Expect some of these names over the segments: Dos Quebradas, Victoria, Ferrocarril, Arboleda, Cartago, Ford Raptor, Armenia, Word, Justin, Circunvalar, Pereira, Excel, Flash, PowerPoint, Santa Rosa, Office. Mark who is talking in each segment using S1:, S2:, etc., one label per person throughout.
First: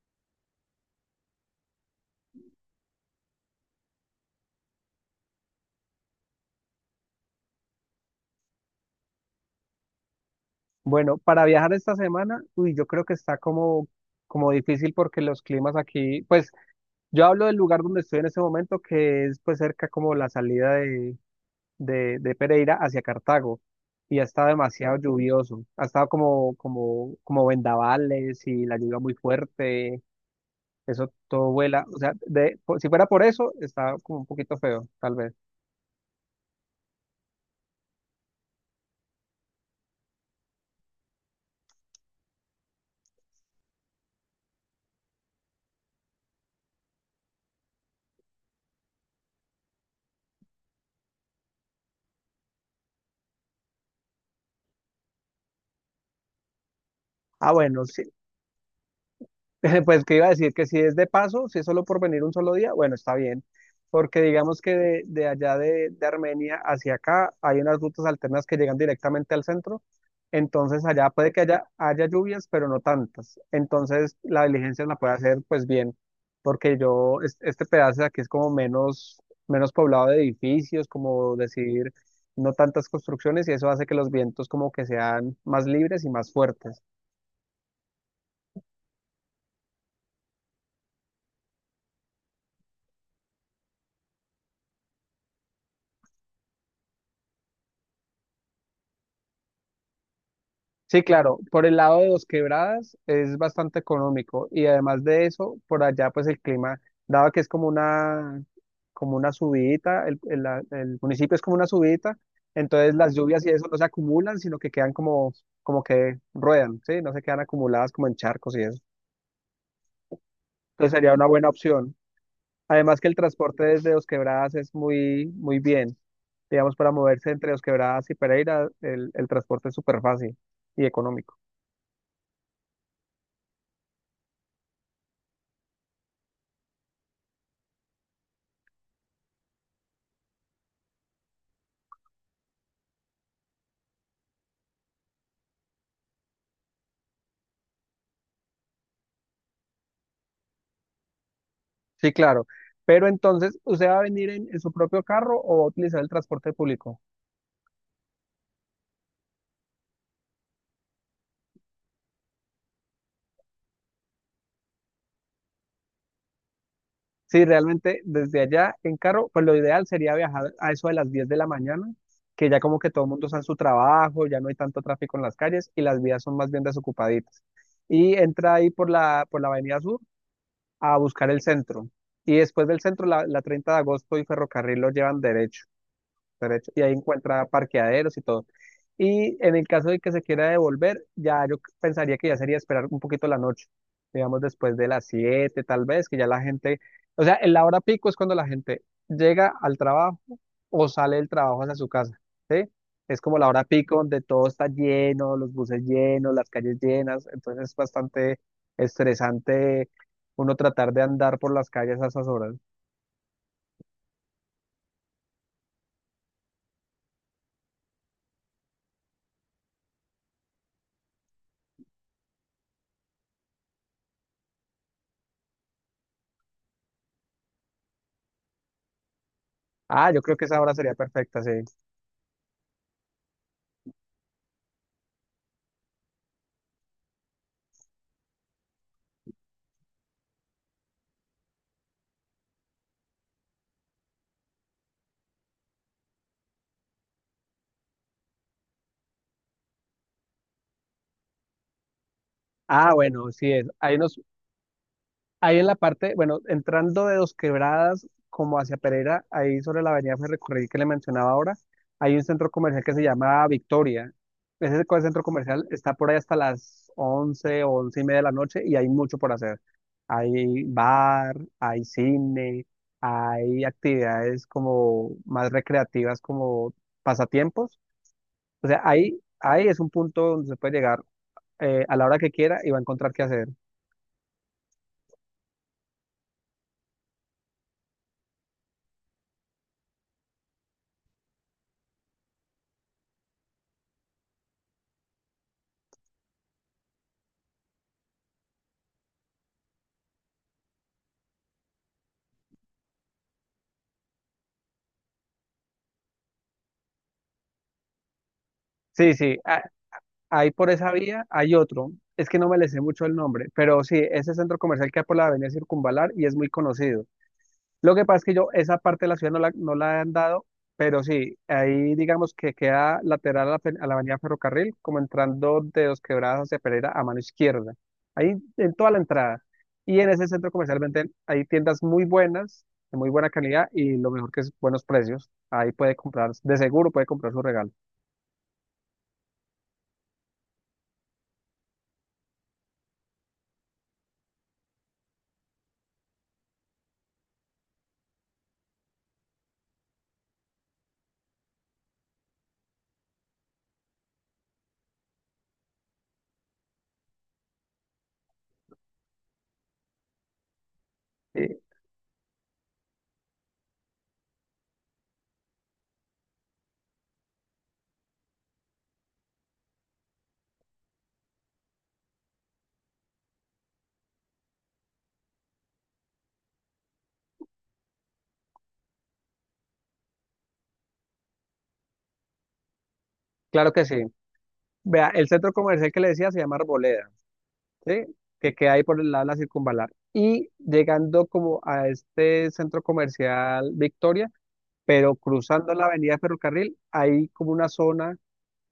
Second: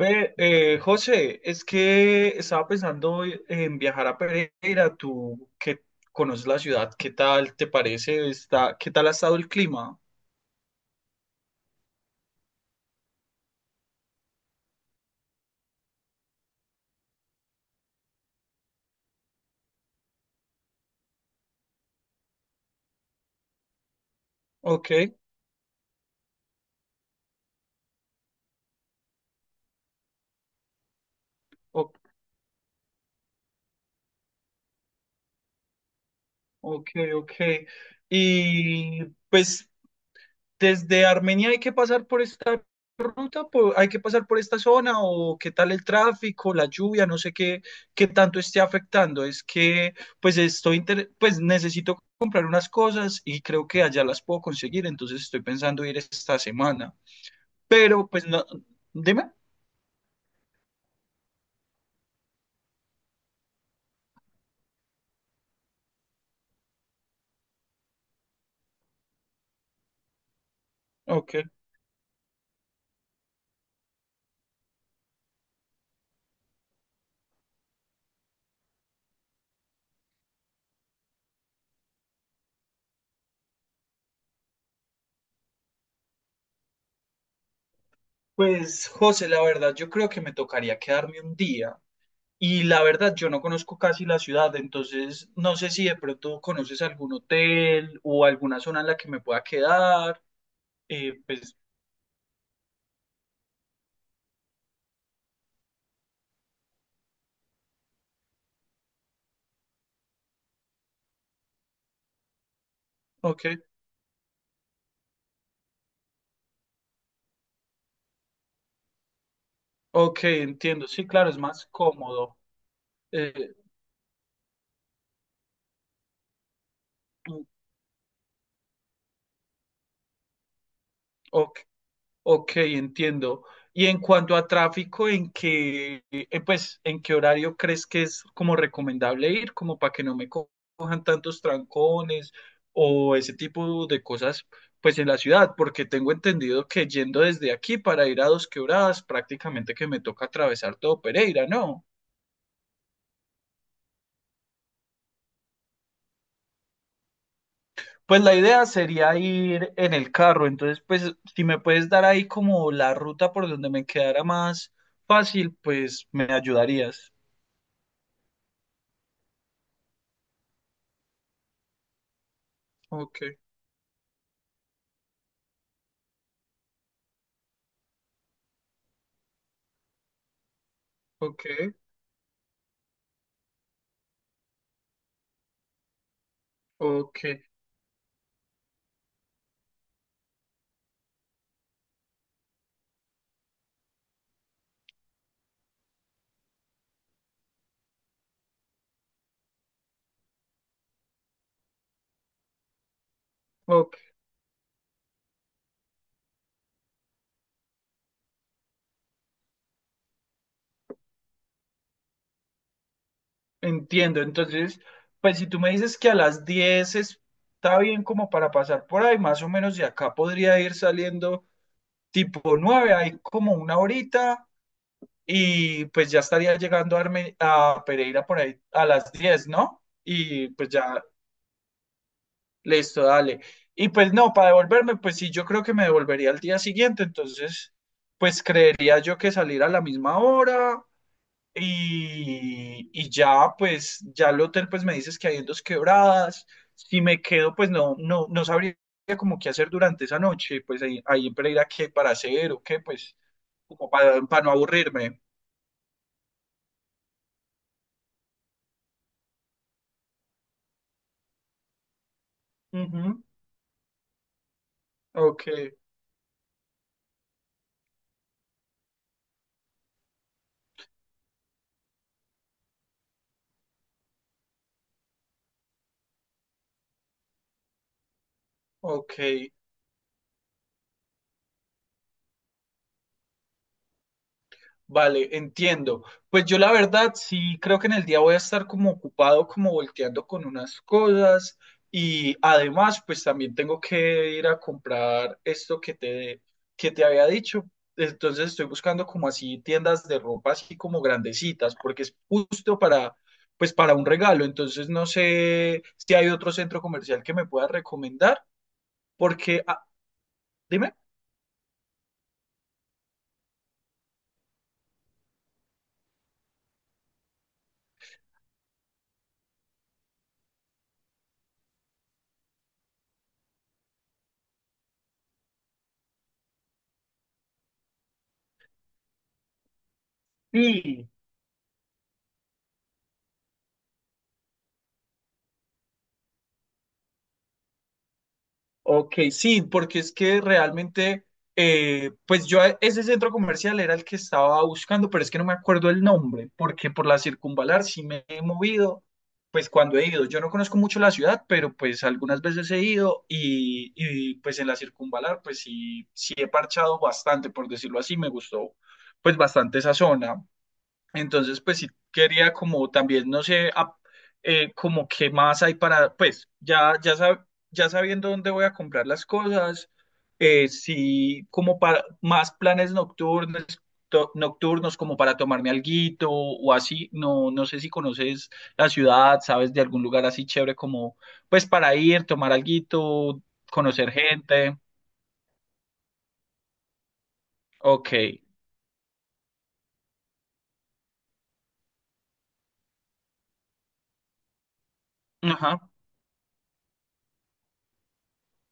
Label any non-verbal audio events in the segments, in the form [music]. S1: Ve, José, es que estaba pensando en viajar a Pereira, tú que conoces la ciudad, ¿qué tal te parece? Está, ¿qué tal ha estado el clima?
S2: Bueno, para viajar esta semana, uy, yo creo que está como difícil porque los climas aquí, pues yo hablo del lugar donde estoy en este momento, que es pues cerca como la salida de Pereira hacia Cartago, y ha estado
S1: Ok,
S2: demasiado lluvioso, ha estado como vendavales y la lluvia muy fuerte, eso todo vuela,
S1: ok.
S2: o sea, si fuera por eso, está como un poquito feo, tal vez.
S1: Ok, ok. Y pues desde Armenia hay que pasar por esta ruta, hay que pasar por esta zona o qué tal el tráfico, la lluvia, no sé qué, qué tanto esté afectando. Es que pues pues necesito comprar unas cosas y creo que allá las puedo conseguir, entonces estoy pensando ir esta semana.
S2: Ah, bueno, sí.
S1: Pero pues no, dime.
S2: [laughs] Pues que iba a decir que si es de paso, si es solo por venir un solo día, bueno, está bien, porque digamos que de Armenia hacia acá hay unas rutas alternas que llegan directamente al centro, entonces allá puede que
S1: Ok.
S2: haya lluvias, pero no tantas, entonces la diligencia la puede hacer pues bien, porque yo, este pedazo de aquí es como menos poblado de edificios, como decir, no tantas construcciones y eso hace que los vientos como que sean más libres y más fuertes.
S1: Pues José, la verdad, yo creo que me tocaría quedarme un día. Y la verdad, yo no conozco casi la ciudad, entonces no sé si de pronto conoces algún hotel o alguna zona en la que me pueda quedar.
S2: Sí,
S1: Eh,
S2: claro,
S1: pues,
S2: por el lado de Dos Quebradas es bastante económico y además de eso, por allá pues el clima, dado que es como una subidita, el municipio es como una subidita, entonces las lluvias
S1: ok,
S2: y eso no se acumulan, sino que quedan como que ruedan, ¿sí? No se quedan acumuladas como en charcos y eso.
S1: ok, entiendo.
S2: Entonces
S1: Sí,
S2: sería una
S1: claro, es
S2: buena
S1: más
S2: opción.
S1: cómodo.
S2: Además que el
S1: Eh,
S2: transporte desde Dos Quebradas es muy, muy bien. Digamos, para moverse entre Dos Quebradas y Pereira, el transporte es súper fácil y económico.
S1: ok, ok, entiendo. Y en cuanto a tráfico, ¿en qué, pues, en qué horario crees que es como recomendable ir, como para que no me co- cojan tantos trancones o ese tipo de cosas, pues, en la ciudad? Porque tengo entendido que yendo desde aquí para ir a Dos Quebradas, prácticamente que me toca atravesar todo Pereira, ¿no?
S2: Sí, claro. Pero entonces, ¿usted va a venir en su propio carro o va a utilizar el transporte público?
S1: Pues la idea sería ir en el carro, entonces, pues, si me puedes dar ahí como la ruta por donde me quedara más fácil, pues, me ayudarías.
S2: Sí, realmente desde allá en carro, pues lo ideal sería viajar a eso de las 10 de la mañana, que ya como que todo el
S1: Ok.
S2: mundo está en su trabajo, ya no hay tanto tráfico en las calles y las vías son más bien desocupaditas. Y entra ahí por la Avenida Sur a buscar el
S1: Ok,
S2: centro. Y después del centro, la 30 de agosto y ferrocarril lo llevan derecho, y ahí
S1: ok,
S2: encuentra parqueaderos y todo. Y en el caso de que se quiera devolver, ya yo pensaría que ya sería esperar un poquito la noche, digamos después de las 7 tal vez, que ya la gente, o sea, en la hora pico es cuando la gente llega al trabajo o sale del trabajo hacia su casa, ¿sí? Es como la hora
S1: ok,
S2: pico donde todo está lleno, los buses llenos, las calles llenas, entonces es bastante estresante uno tratar de andar por las calles a esas horas.
S1: entiendo. Entonces, pues si tú me dices que a las 10 está bien como para pasar por ahí, más o menos de acá podría ir saliendo tipo 9, hay como una horita y pues ya estaría llegando a Pereira por ahí a las 10, ¿no?
S2: Ah, yo creo que
S1: Y
S2: esa
S1: pues
S2: hora sería
S1: ya,
S2: perfecta, sí.
S1: listo, dale. Y pues no, para devolverme, pues sí, yo creo que me devolvería al día siguiente, entonces, pues creería yo que salir a la misma hora. Y ya, pues, ya el hotel, pues me dices que hay en dos quebradas. Si me quedo, pues no sabría como qué hacer durante esa noche. Pues ahí en Pereira, qué para hacer o qué,
S2: Ah,
S1: pues,
S2: bueno, sí es.
S1: como para no aburrirme.
S2: Ahí en la parte, bueno, entrando de Dos Quebradas como hacia Pereira, ahí sobre la avenida Ferrocarril que le mencionaba ahora, hay un centro comercial que se
S1: Ujú.
S2: llama Victoria. Ese centro
S1: Ok,
S2: comercial está por ahí hasta las 11 o 11:30 de la noche y hay mucho por hacer. Hay bar, hay cine, hay actividades como más recreativas como pasatiempos. O sea,
S1: ok.
S2: ahí es un punto donde se puede llegar a la hora que quiera y va a encontrar qué hacer.
S1: Vale, entiendo. Pues yo la verdad sí creo que en el día voy a estar como ocupado, como volteando con unas cosas y además pues también tengo que ir a comprar que te había dicho. Entonces estoy buscando como así tiendas de ropa así como grandecitas porque es justo para pues para un regalo. Entonces no sé si hay otro centro comercial que me pueda recomendar
S2: Sí, sí,
S1: porque, ah,
S2: ahí por esa
S1: dime.
S2: vía hay otro, es que no me le sé mucho el nombre, pero sí, ese centro comercial que hay por la avenida Circunvalar y es muy conocido. Lo que pasa es que yo esa parte de la ciudad no la han dado, pero sí, ahí digamos que queda lateral a la avenida Ferrocarril, como entrando de Dos Quebradas hacia Pereira a mano izquierda, ahí en toda la entrada. Y en ese centro comercial
S1: Sí.
S2: venden, hay tiendas muy buenas, de muy buena calidad y lo mejor que es buenos precios. Ahí puede comprar, de seguro puede comprar su regalo.
S1: Ok, sí, porque es que realmente, pues ese centro comercial era el que estaba buscando, pero es que no me acuerdo el nombre, porque por la circunvalar sí me he movido, pues cuando he ido, yo no conozco mucho la ciudad, pero pues algunas veces he ido pues en la circunvalar pues sí, sí he parchado bastante, por decirlo así, me gustó pues bastante esa zona.
S2: Sí,
S1: Entonces, pues sí quería como también, no sé, como qué más hay para, pues ya sabiendo dónde voy a comprar las cosas, sí como para más planes nocturnos, nocturnos como para tomarme alguito o así, no sé si conoces la ciudad, sabes de algún lugar así chévere como, pues para ir, tomar alguito,
S2: claro que sí.
S1: conocer gente,
S2: Vea, el centro comercial que le decía se llama Arboleda, ¿sí?
S1: ok,
S2: Que queda ahí por el lado de la circunvalar. Y llegando como a este centro comercial Victoria, pero cruzando la
S1: ajá.
S2: avenida Ferrocarril, hay como una zona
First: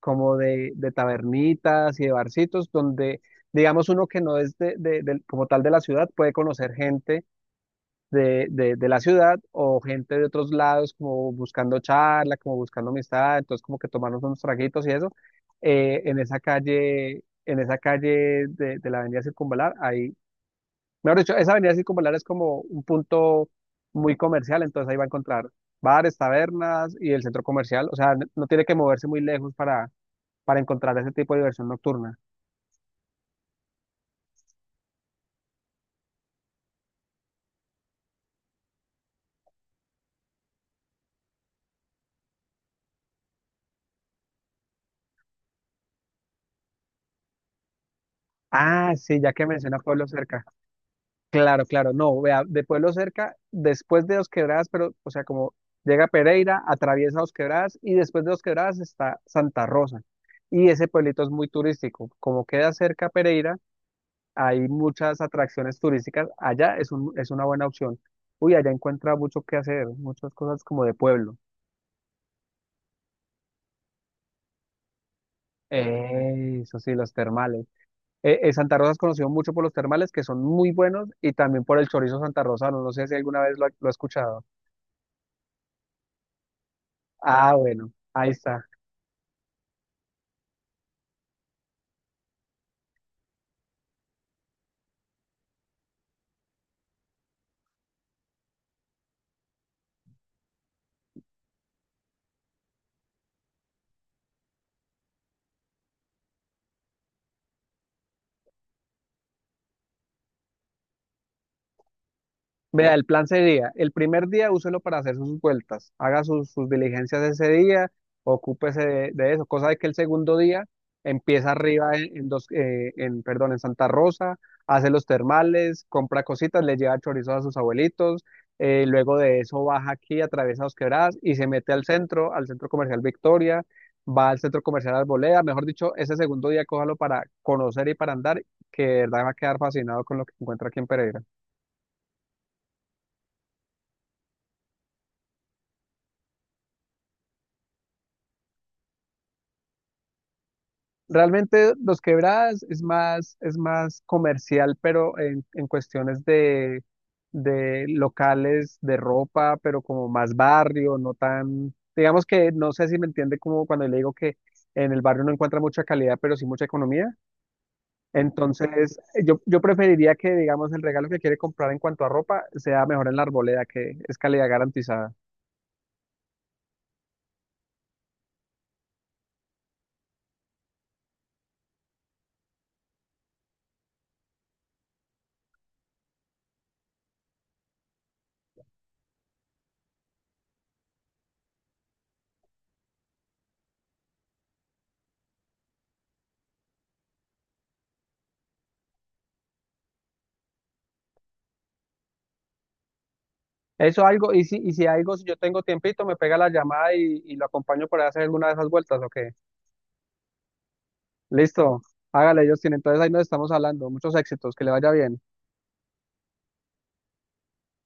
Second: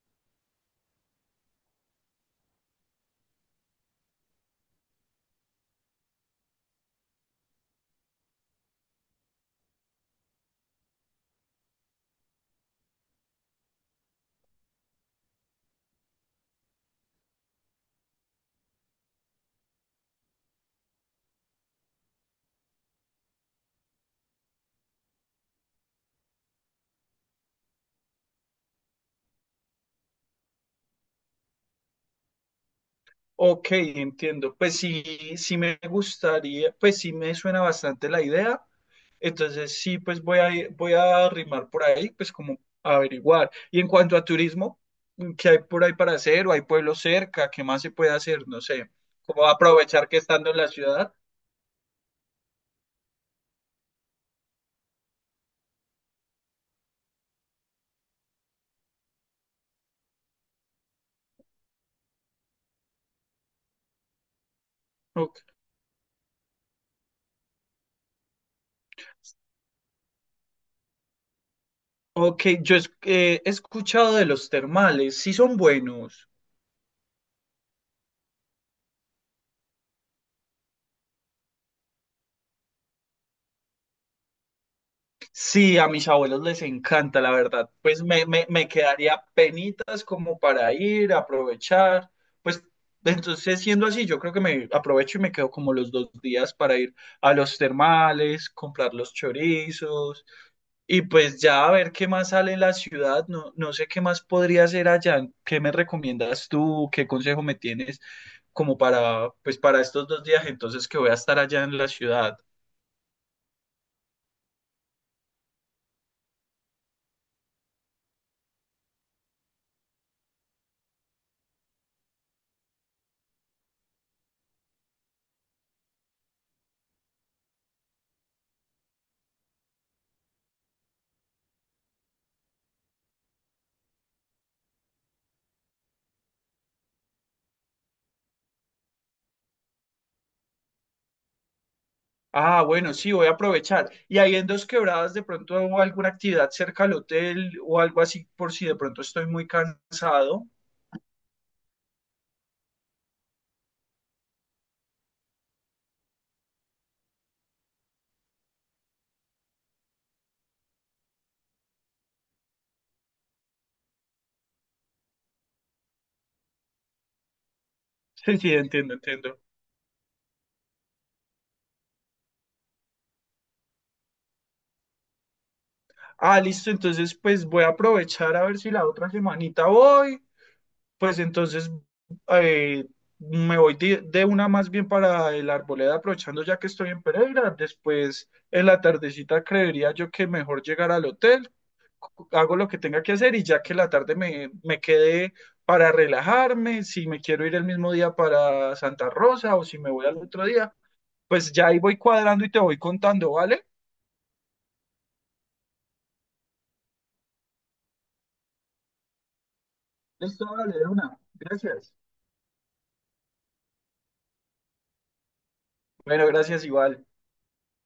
S2: como de tabernitas y de barcitos donde, digamos, uno que no es como tal de la ciudad puede conocer gente de la ciudad o gente de otros lados como buscando charla, como buscando amistad, entonces como que tomarnos unos traguitos y eso, en esa calle, en esa calle de la avenida Circunvalar, ahí, mejor dicho, esa avenida Circunvalar es como un punto muy comercial, entonces ahí va a encontrar bares, tabernas y el centro comercial, o sea, no tiene que moverse muy lejos para encontrar ese tipo de diversión nocturna.
S1: Ok, entiendo. Pues sí, sí me gustaría, pues sí me suena bastante la idea. Entonces sí, pues voy a arrimar por ahí, pues como averiguar. Y en cuanto a turismo, ¿qué hay por ahí para hacer? ¿O hay pueblos cerca? ¿Qué más se puede hacer? No sé,
S2: Ah, sí, ya que
S1: ¿cómo
S2: menciona
S1: aprovechar
S2: pueblos
S1: que
S2: cercanos.
S1: estando en la ciudad?
S2: Claro, claro, no, vea, de Pueblo Cerca, después de Dos Quebradas, pero, o sea, como llega Pereira, atraviesa Dos Quebradas y después de Dos Quebradas está Santa Rosa. Y ese pueblito es muy turístico. Como queda cerca Pereira, hay muchas
S1: Ok,
S2: atracciones turísticas. Allá es una buena opción. Uy, allá encuentra mucho que hacer, muchas cosas como de pueblo.
S1: ok, he escuchado de los termales, sí son buenos.
S2: Eso sí, los termales. Santa Rosa es conocido mucho por los termales, que son muy buenos, y también por el chorizo santarrosano. No sé si alguna vez lo ha escuchado.
S1: Sí, a mis abuelos les encanta, la
S2: Ah,
S1: verdad.
S2: bueno,
S1: Pues
S2: ahí está.
S1: me quedaría penitas como para ir, aprovechar. Pues entonces, siendo así, yo creo que me aprovecho y me quedo como los 2 días para ir a los termales, comprar los chorizos y pues ya a ver qué más sale en la ciudad. No, no sé qué más podría hacer allá. ¿Qué me recomiendas tú? ¿Qué consejo me tienes como para, pues para estos 2 días entonces que voy a estar allá en la ciudad?
S2: Vea, el plan sería, el primer día úselo para hacer sus vueltas, haga sus diligencias ese día, ocúpese de eso, cosa de que el segundo día empieza arriba en, perdón, en Santa Rosa, hace los termales, compra cositas, le lleva chorizos a sus abuelitos, luego de eso baja aquí, atraviesa Dos Quebradas y se mete al centro comercial Victoria, va al centro comercial Arboleda, mejor dicho, ese segundo día cójalo para conocer y para andar, que de verdad va a quedar fascinado con lo que encuentra aquí en Pereira.
S1: Ah, bueno, sí, voy a aprovechar. Y ahí en Dos Quebradas, de pronto hago alguna actividad cerca al hotel o algo así, por si de pronto estoy muy cansado.
S2: Realmente Los Quebradas es más, comercial, pero en cuestiones de locales de ropa, pero como más barrio, no tan, digamos que no sé si me entiende como cuando le digo que en el barrio no encuentra mucha calidad, pero sí mucha economía.
S1: Sí, sí, entiendo,
S2: Entonces,
S1: entiendo.
S2: yo preferiría que, digamos, el regalo que quiere comprar en cuanto a ropa sea mejor en la arboleda, que es calidad garantizada.
S1: Ah, listo, entonces pues voy a aprovechar a ver si la otra semanita voy. Pues entonces eh, me voy de una más bien para el Arboleda, aprovechando ya que estoy en Pereira. Después en la tardecita creería yo que mejor llegar al hotel. Hago lo que tenga que hacer y ya que la tarde me quede para relajarme, si me quiero ir el mismo día para Santa Rosa o si me voy al otro día, pues ya ahí voy cuadrando y te voy contando, ¿vale?
S2: Eso algo, y si, algo, si yo tengo tiempito, me pega la llamada y lo acompaño para hacer alguna de esas vueltas, ¿ok?
S1: Listo, vale, de una.
S2: Listo,
S1: Gracias.
S2: hágale, Justin. Entonces ahí nos estamos hablando. Muchos éxitos, que le vaya bien.
S1: Bueno, gracias igual.